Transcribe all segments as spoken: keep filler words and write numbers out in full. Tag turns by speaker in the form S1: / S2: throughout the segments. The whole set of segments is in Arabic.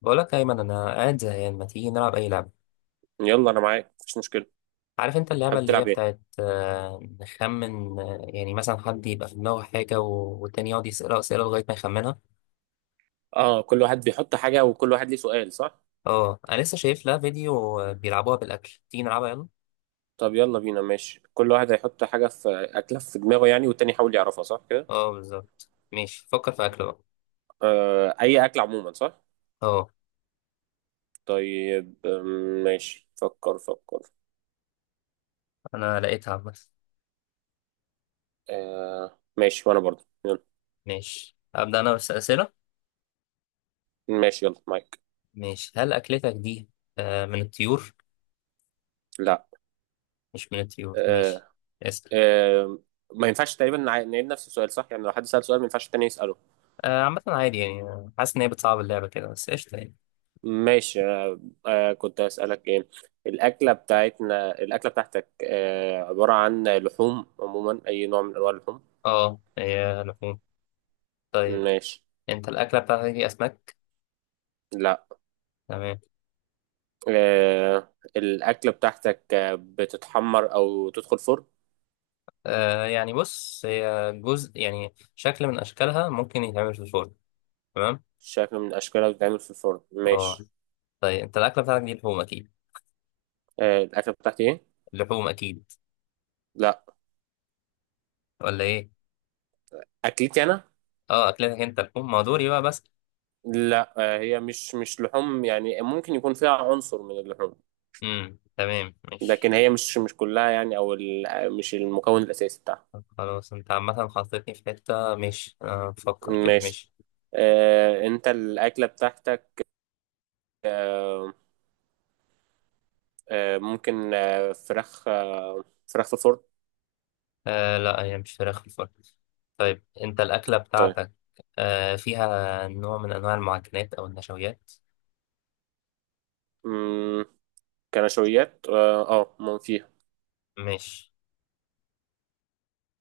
S1: بقولك يا أيمن، أنا قاعد زهقان، ما تيجي نلعب أي لعبة؟
S2: يلا، انا معاك، مفيش مشكله.
S1: عارف أنت اللعبة
S2: حابب
S1: اللي هي
S2: تلعب ايه؟
S1: بتاعت آه، نخمن، آه، يعني مثلا حد يبقى في دماغه حاجة و- والتاني يقعد يسأله أسئلة لغاية ما يخمنها.
S2: اه، كل واحد بيحط حاجه وكل واحد ليه سؤال، صح؟
S1: أه، أنا لسه شايف لها فيديو، آه، بيلعبوها بالأكل. تيجي نلعبها يلا.
S2: طب يلا بينا. ماشي، كل واحد هيحط حاجه في اكله في دماغه، يعني والتاني يحاول يعرفها، صح كده؟
S1: أه، بالظبط. ماشي، فكر في أكل بقى.
S2: آه، اي اكل عموما، صح؟
S1: أه.
S2: طيب، آم، ماشي فكر فكر.
S1: أنا لقيتها بس.
S2: آه، ماشي وانا برضه. يلا.
S1: ماشي، أبدأ أنا بس أسئلة.
S2: ماشي، يلا معاك.
S1: ماشي، هل أكلتك دي آه، من الطيور؟
S2: لا.
S1: مش من الطيور، ماشي.
S2: آه.
S1: اسأل.
S2: آه. ما ينفعش تقريبا نع- نعيد نفس السؤال، صح؟ يعني لو حد سأل سؤال، ما ينفعش التاني يسأله.
S1: آه، عامة عادي يعني، آه، حاسس إن هي بتصعب اللعبة كده، بس قشطة يعني.
S2: ماشي أنا. آه، كنت أسألك إيه. الأكلة بتاعتنا، الأكلة بتاعتك آه، عبارة عن لحوم عموما، أي نوع من أنواع اللحوم؟
S1: أه، هي لحوم. طيب،
S2: ماشي.
S1: انت الاكله بتاعتك دي اسماك؟
S2: لا.
S1: تمام.
S2: آه، الأكلة بتاعتك آه، بتتحمر أو تدخل فرن؟
S1: آه يعني بص، هي جزء، يعني شكل من اشكالها ممكن يتعمل في شوربه. تمام.
S2: شكل من أشكالها بتتعمل في الفرن.
S1: اه.
S2: ماشي.
S1: طيب، انت الاكله بتاعتك دي لحوم اكيد؟
S2: آه، الأكلة بتاعتي إيه؟
S1: لحوم اكيد؟
S2: لا.
S1: ولا ايه؟
S2: أكلتي أنا؟
S1: اه، اكلتك انت لحوم؟ ما دوري بقى بس.
S2: لا، آه، هي مش مش لحوم، يعني ممكن يكون فيها عنصر من اللحوم.
S1: امم تمام، ماشي.
S2: لكن هي مش مش كلها يعني، أو ال- مش المكون الأساسي بتاعها.
S1: طب خلاص، انت عامه حطيتني في حته. ماشي، انا بفكر كده.
S2: ماشي.
S1: ماشي.
S2: آه، انت الاكله بتاعتك، آه، آه، ممكن آه، فراخ آه، فراخ في فرن؟
S1: آه لا، هي مش فراخ في الفرن. طيب، انت الاكله
S2: طيب.
S1: بتاعتك آه فيها نوع من انواع المعجنات او النشويات؟
S2: مم، كنشويات اه آه، ما فيها.
S1: ماشي.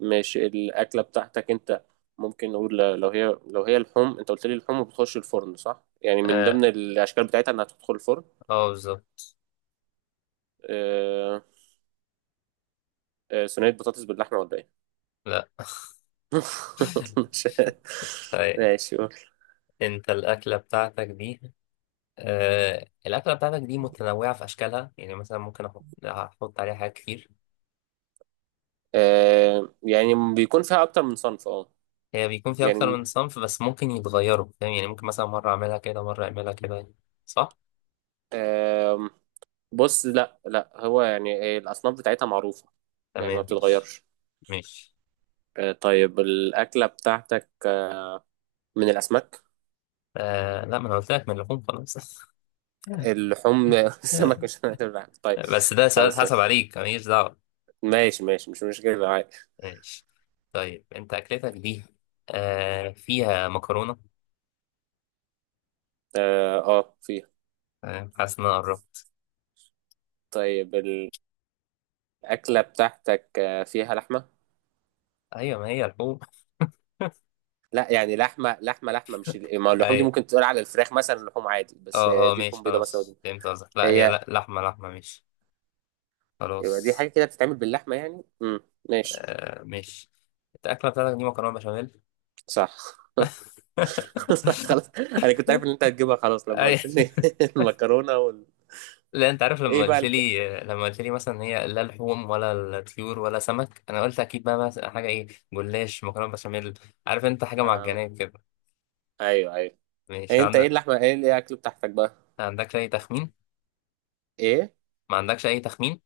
S2: ماشي، الاكله بتاعتك انت. ممكن نقول لو هي لو هي لحوم، انت قلت لي اللحوم بتخش الفرن، صح؟ يعني من
S1: اه.
S2: ضمن الاشكال بتاعتها انها تدخل الفرن.
S1: آه، بالظبط.
S2: آه، آه، صينيه بطاطس باللحمه، ولا ايه؟
S1: لا.
S2: مش-
S1: طيب،
S2: ماشي. قول.
S1: انت الاكله بتاعتك دي، آه الاكله بتاعتك دي متنوعه في اشكالها، يعني مثلا ممكن احط احط عليها حاجات كتير؟
S2: آه، يعني بيكون فيها اكتر من صنف اه
S1: هي بيكون فيها
S2: يعني
S1: اكتر من صنف، بس ممكن يتغيروا فاهم، يعني ممكن مثلا مره اعملها كده، مره اعملها كده. صح.
S2: بص، لا، لا، هو يعني إيه، الأصناف بتاعتها معروفة. يعني ما
S1: تمام. مش.
S2: بتتغيرش.
S1: مش.
S2: آه، طيب، الأكلة بتاعتك آه، من الأسماك؟
S1: آه لا، ما انا قلت لك من اللحوم خلاص.
S2: اللحوم السمك مش هنقدر نعمل. طيب.
S1: بس ده سؤال
S2: خلاص.
S1: حسب
S2: ماشي.
S1: عليك، ماليش دعوه.
S2: ماشي ماشي، مش مشكلة، عادي.
S1: ماشي. طيب، انت اكلتك دي آه فيها مكرونه.
S2: اه، آه، فيها.
S1: آه، حاسس ان انا قربت.
S2: طيب. الأكلة بتاعتك آه، فيها لحمة؟
S1: ايوه، ما هي لحوم.
S2: لا، يعني لحمة لحمة لحمة، مش ال- ما اللحوم دي
S1: ايوه.
S2: ممكن تقول على الفراخ مثلا لحوم عادي، بس آه،
S1: اه، اه،
S2: دي
S1: ماشي
S2: لحوم بيضاء مثلا،
S1: خلاص،
S2: ودي.
S1: فهمت قصدك. لا هي
S2: هي.
S1: لا لحمة لحمة ماشي،
S2: يبقى دي
S1: خلاص.
S2: حاجة كده بتتعمل باللحمة، يعني امم ماشي.
S1: آه، ماشي. انت الأكلة بتاعتك دي مكرونة بشاميل.
S2: صح. صح، خلاص. انا كنت عارف ان انت هتجيبها، خلاص لما
S1: أي.
S2: قلت لي. المكرونه وال...
S1: لا، انت عارف، لما
S2: ايه بقى
S1: قلت
S2: الت...
S1: لي لما قلت لي مثلا هي لا لحوم ولا الطيور ولا سمك، انا قلت اكيد بقى مثلا حاجة ايه. جلاش، مكرونة بشاميل. عارف انت، حاجة
S2: اه،
S1: معجنات كده.
S2: ايوه، ايوه. إيه
S1: ماشي،
S2: انت؟ ايه
S1: عندك؟
S2: اللحمه؟ ايه ايه الاكل بتاعتك بقى؟
S1: ما عندكش اي تخمين؟
S2: ايه؟
S1: ما عندكش اي تخمين؟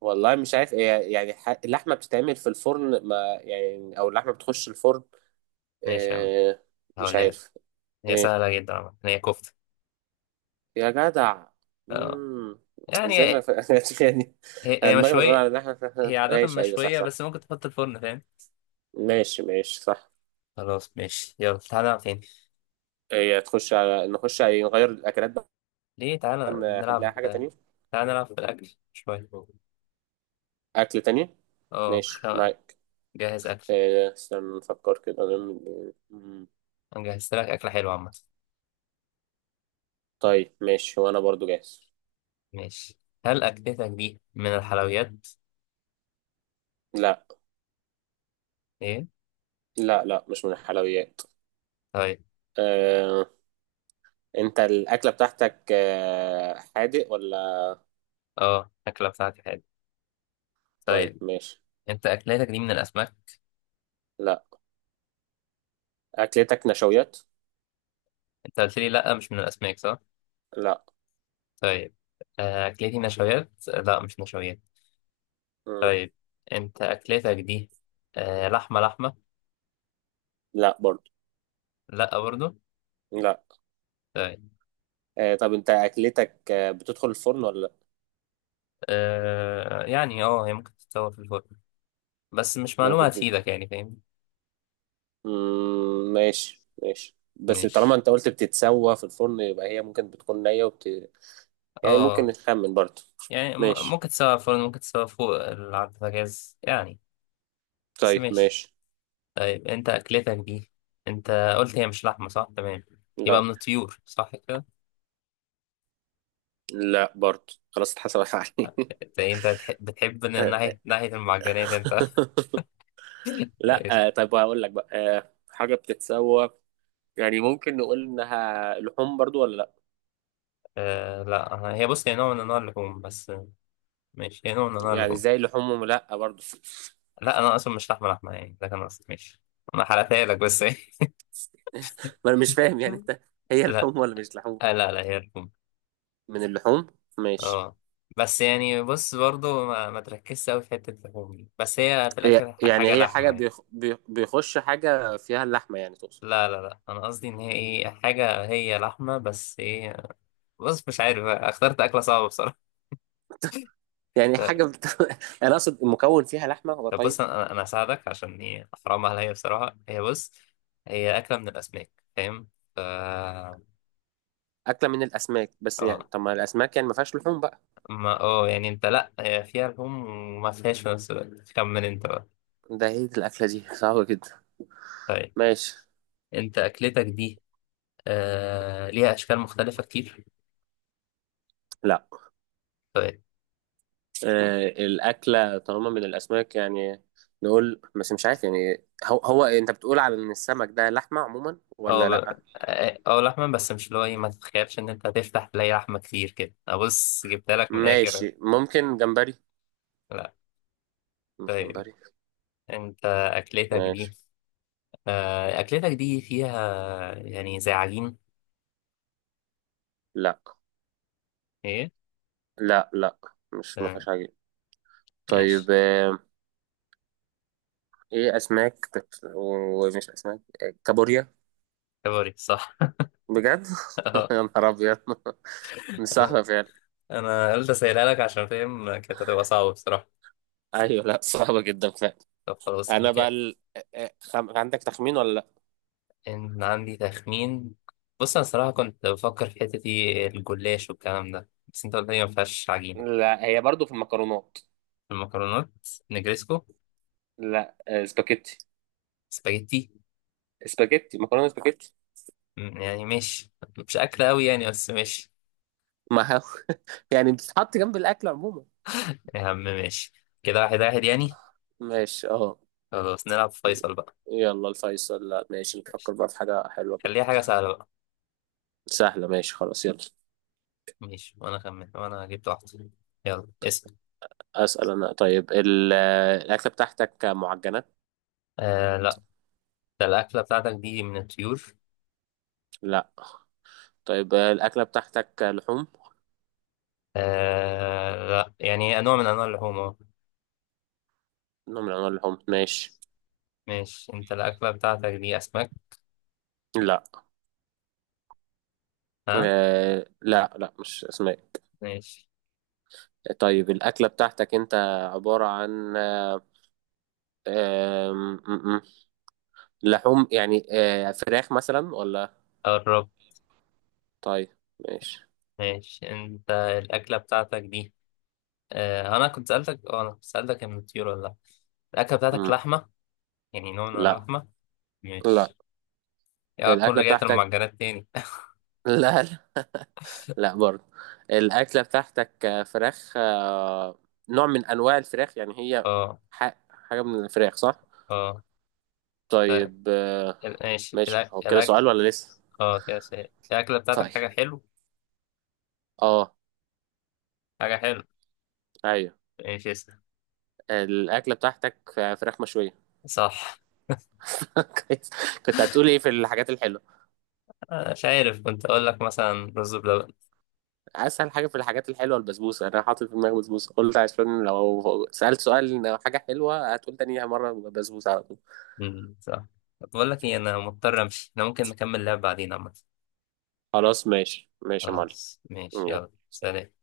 S2: والله مش عارف ايه. يعني ح... اللحمه بتتعمل في الفرن، ما. يعني او اللحمه بتخش الفرن؟
S1: ماشي يا عم،
S2: إيه؟ مش
S1: هقولها لك.
S2: عارف.
S1: هي
S2: ايه؟
S1: سهلة جدا عم. هي كفتة.
S2: يا جدع.
S1: اه.
S2: امم.
S1: يعني
S2: ازاي ما
S1: هي
S2: ف... يعني. انا
S1: هي
S2: دماغي مشغوله
S1: مشوية.
S2: على اللحمه
S1: هي
S2: ف-
S1: عادة
S2: ماشي، ايوه، صح
S1: مشوية،
S2: صح.
S1: بس ممكن تحط الفرن فاهم.
S2: ماشي ماشي، صح.
S1: خلاص ماشي، يلا تعالى نلعب تاني.
S2: هي تخش على نخش على نغير الاكلات بقى.
S1: ليه، تعالى
S2: نخليها
S1: نلعب.
S2: حاجه تانية.
S1: تعالى نلعب في الأكل شوية.
S2: اكل تاني.
S1: اه خ...
S2: ماشي معاك.
S1: جهز أكل.
S2: آه، استنى نفكر كده نعمل إيه. مم.
S1: أنا جهزت لك أكلة حلوة عامة.
S2: طيب ماشي، وانا برضو جاهز.
S1: ماشي. هل أكلتك دي من الحلويات؟
S2: لا.
S1: ايه؟
S2: لا، لا، مش من الحلويات.
S1: طيب.
S2: آه، انت الاكله بتاعتك آه، حادق ولا؟
S1: اه، الأكلة بتاعتي حلوة.
S2: طيب
S1: طيب.
S2: ماشي.
S1: أنت أكلتك دي من الأسماك؟
S2: لا. اكلتك نشويات؟
S1: أنت قلت لي لأ، مش من الأسماك صح؟
S2: لا.
S1: طيب. آه، أكلتي نشويات؟ لأ، مش نشويات.
S2: مم.
S1: طيب، أنت أكلتك دي آه، لحمة لحمة؟
S2: لا برضو.
S1: لأ برضو.
S2: لا.
S1: طيب.
S2: آه، طب انت اكلتك آه، بتدخل الفرن ولا لا؟
S1: آه يعني اه هي ممكن تتطور في الفرن، بس مش معلومة
S2: ممكن
S1: هتفيدك
S2: تدخل.
S1: يعني فاهم.
S2: مم، ماشي، ماشي، بس طالما
S1: مش.
S2: انت قلت بتتسوى في الفرن، يبقى هي ممكن بتكون نية وبت... يعني ممكن
S1: اه.
S2: نخمن برضو.
S1: يعني م-
S2: ماشي.
S1: ممكن تسوي على الفرن، ممكن تسوي فوق ال- على البوتاجاز يعني. بس
S2: طيب
S1: ماشي.
S2: ماشي.
S1: طيب، انت اكلتك دي، انت قلت هي مش لحمة صح تمام؟ يبقى
S2: لا.
S1: من الطيور صح كده؟
S2: لا برضه، خلاص اتحسبت عليه.
S1: انت انت بتح- بتحب ن-
S2: آه.
S1: ناحية ناحية المعجنات انت. ماشي.
S2: لا. آه، طيب هقول لك بقى آه، حاجة بتتسوى. يعني ممكن نقول انها لحوم برضو، ولا لا؟
S1: آه لا، هي بص، هي نوع من انواع اللحوم بس. ماشي، هي نوع من انواع
S2: يعني
S1: اللحوم.
S2: زي لحوم، ولا لا برضو.
S1: لا انا اصلا مش لحمة لحمة يعني، ده كان قصدي. ماشي، انا حرقتها لك بس.
S2: ما انا مش فاهم يعني انت. هي
S1: لا،
S2: لحوم ولا مش لحوم؟
S1: آه لا لا، هي الروم.
S2: من اللحوم؟ ماشي.
S1: اه. بس يعني بص، برضو ما, ما تركزش قوي في حتة اللحوم دي، بس هي في
S2: هي
S1: الآخر ح-
S2: يعني
S1: حاجة
S2: هي حاجة،
S1: لحمة يعني.
S2: بيخ... بي- بيخش حاجة فيها اللحمة، يعني تقصد؟
S1: لا لا لا، أنا قصدي إن هي إيه، حاجة هي لحمة بس إيه. بص مش عارف بقى، اخترت أكلة صعبة بصراحة.
S2: يعني
S1: ط-
S2: حاجة بت... انا اقصد المكون فيها لحمة، هو
S1: طب بص،
S2: طيب.
S1: أنا أنا هساعدك عشان إيه، أحرام عليا بصراحة. هي بص، هي أكلة من الأسماك فاهم. ف
S2: أكلة من الأسماك؟ بس يعني
S1: اه.
S2: طب ما الأسماك، يعني ما فيهاش لحوم بقى.
S1: ما، اه يعني، أنت لأ، هي فيها لحوم وما فيهاش في نفس الوقت. خمن أنت بقى.
S2: ده هي الأكلة دي صعبة جدا.
S1: طيب.
S2: ماشي.
S1: أنت أكلتك دي آه ليها أشكال مختلفة كتير؟
S2: لا،
S1: طيب.
S2: آه الأكلة طالما من الأسماك يعني. نقول بس مش عارف يعني، هو, هو أنت بتقول على إن السمك ده لحمة عموما، ولا
S1: أو،
S2: لأ؟
S1: أو لحمة بس، مش اللي هو إيه، ما تتخيلش إن أنت هتفتح تلاقي لحمة كتير كده. أبص جبتها لك من الآخر.
S2: ماشي. ممكن جمبري؟
S1: لا.
S2: مش
S1: طيب،
S2: جمبري.
S1: أنت أكلتك
S2: ماشي.
S1: دي آه أكلتك دي فيها يعني زي عجين؟
S2: لأ،
S1: إيه.
S2: لأ. لأ، مش، ما
S1: تمام.
S2: فيهاش حاجة.
S1: ماشي.
S2: طيب آه إيه، أسماك بت... ومش أسماك، آه، كابوريا؟
S1: كابوري، صح.
S2: بجد؟ يا نهار أبيض. مش
S1: أنا
S2: صعبة فعلا.
S1: أنا قلت أسألها لك عشان فاهم، كانت هتبقى صعبة بصراحة.
S2: أيوة، لأ صعبة جدا فعلا.
S1: طب خلاص، احنا
S2: أنا بقى
S1: كده.
S2: ال... آه، آه، خم... عندك تخمين ولا لأ؟
S1: إن عندي تخمين. بص أنا صراحة كنت بفكر في حتة إيه، الجلاش والكلام ده، بس أنت قلت لي ما فيهاش عجينة.
S2: لا، هي برضو في المكرونات.
S1: المكرونات. نجريسكو.
S2: لا، آه، سباكيتي.
S1: سباجيتي.
S2: سباكيتي، مكرونه سباكيتي.
S1: م، يعني ماشي. مش أكل أوي يعني، بس ماشي.
S2: ما هو. يعني بتتحط جنب الاكل عموما.
S1: يا عم ماشي. كده واحد واحد يعني.
S2: ماشي. اه.
S1: خلاص، نلعب فيصل بقى.
S2: يلا الفيصل. لا ماشي، نفكر
S1: ماشي.
S2: بقى في حاجه حلوه كده.
S1: خليها حاجة سهلة بقى.
S2: سهله ماشي، خلاص يلا.
S1: ماشي، وأنا خمن وأنا جبت واحدة. يلا اسم.
S2: اسال انا. طيب ال- الاكله بتاعتك معجنات؟
S1: آه لا. ده الأكلة بتاعتك دي من الطيور؟
S2: لا. طيب، الاكله بتاعتك لحوم؟
S1: آه لا، يعني نوع من أنواع اللحوم أهو.
S2: نوع من انواع اللحوم. ماشي.
S1: ماشي، أنت الأكلة بتاعتك دي أسماك؟
S2: لا.
S1: ها.
S2: آه لا، لا، مش اسماء.
S1: ماشي،
S2: طيب، الاكله بتاعتك انت. عباره عن آه آه لحوم، يعني آه، فراخ مثلا ولا؟
S1: قرب.
S2: طيب، ماشي.
S1: ماشي، انت الأكلة بتاعتك دي، اه أنا كنت سألتك اه أنا كنت سألتك من الطيور ولا لأ؟ الأكلة بتاعتك
S2: مم.
S1: لحمة؟ يعني نوع من
S2: لا.
S1: اللحمة.
S2: لا.
S1: ماشي، يا أكون
S2: الأكلة
S1: رجعت
S2: بتاعتك.
S1: المعجنات تاني.
S2: لا، لا، لا برضه. الأكلة بتاعتك آه، فراخ آه، نوع من أنواع الفراخ يعني، هي.
S1: اه،
S2: ح- حاجة من الفراخ، صح؟
S1: اه. طيب،
S2: طيب آه،
S1: ال- ماشي
S2: ماشي،
S1: الأك-
S2: هو كده
S1: الأكل.
S2: سؤال ولا لسه؟
S1: اه كده سهل، الأكلة
S2: طيب،
S1: بتاعتك حاجة حلو؟
S2: اه،
S1: حاجة حلو.
S2: ايوه.
S1: ماشي، اسأل.
S2: الأكلة بتاعتك آه، فراخ مشوية؟
S1: صح.
S2: كويس. كنت هتقول ايه في الحاجات الحلوة؟
S1: أنا مش عارف، كنت أقول لك مثلا رز بلبن.
S2: اسهل حاجه في الحاجات الحلوه البسبوسه، انا حاطط في دماغي بسبوسه، قلت عشان لو سالت سؤال لو حاجه حلوه هتقول تانيها مره بسبوسه على طول.
S1: مم، صح. طب بقول لك إيه، أنا مضطر أمشي، أنا ممكن نكمل لعب بعدين عامة.
S2: خلاص، ماشي، ماشي يا معلم.
S1: خلاص ماشي، يلا
S2: يلا.
S1: سلام.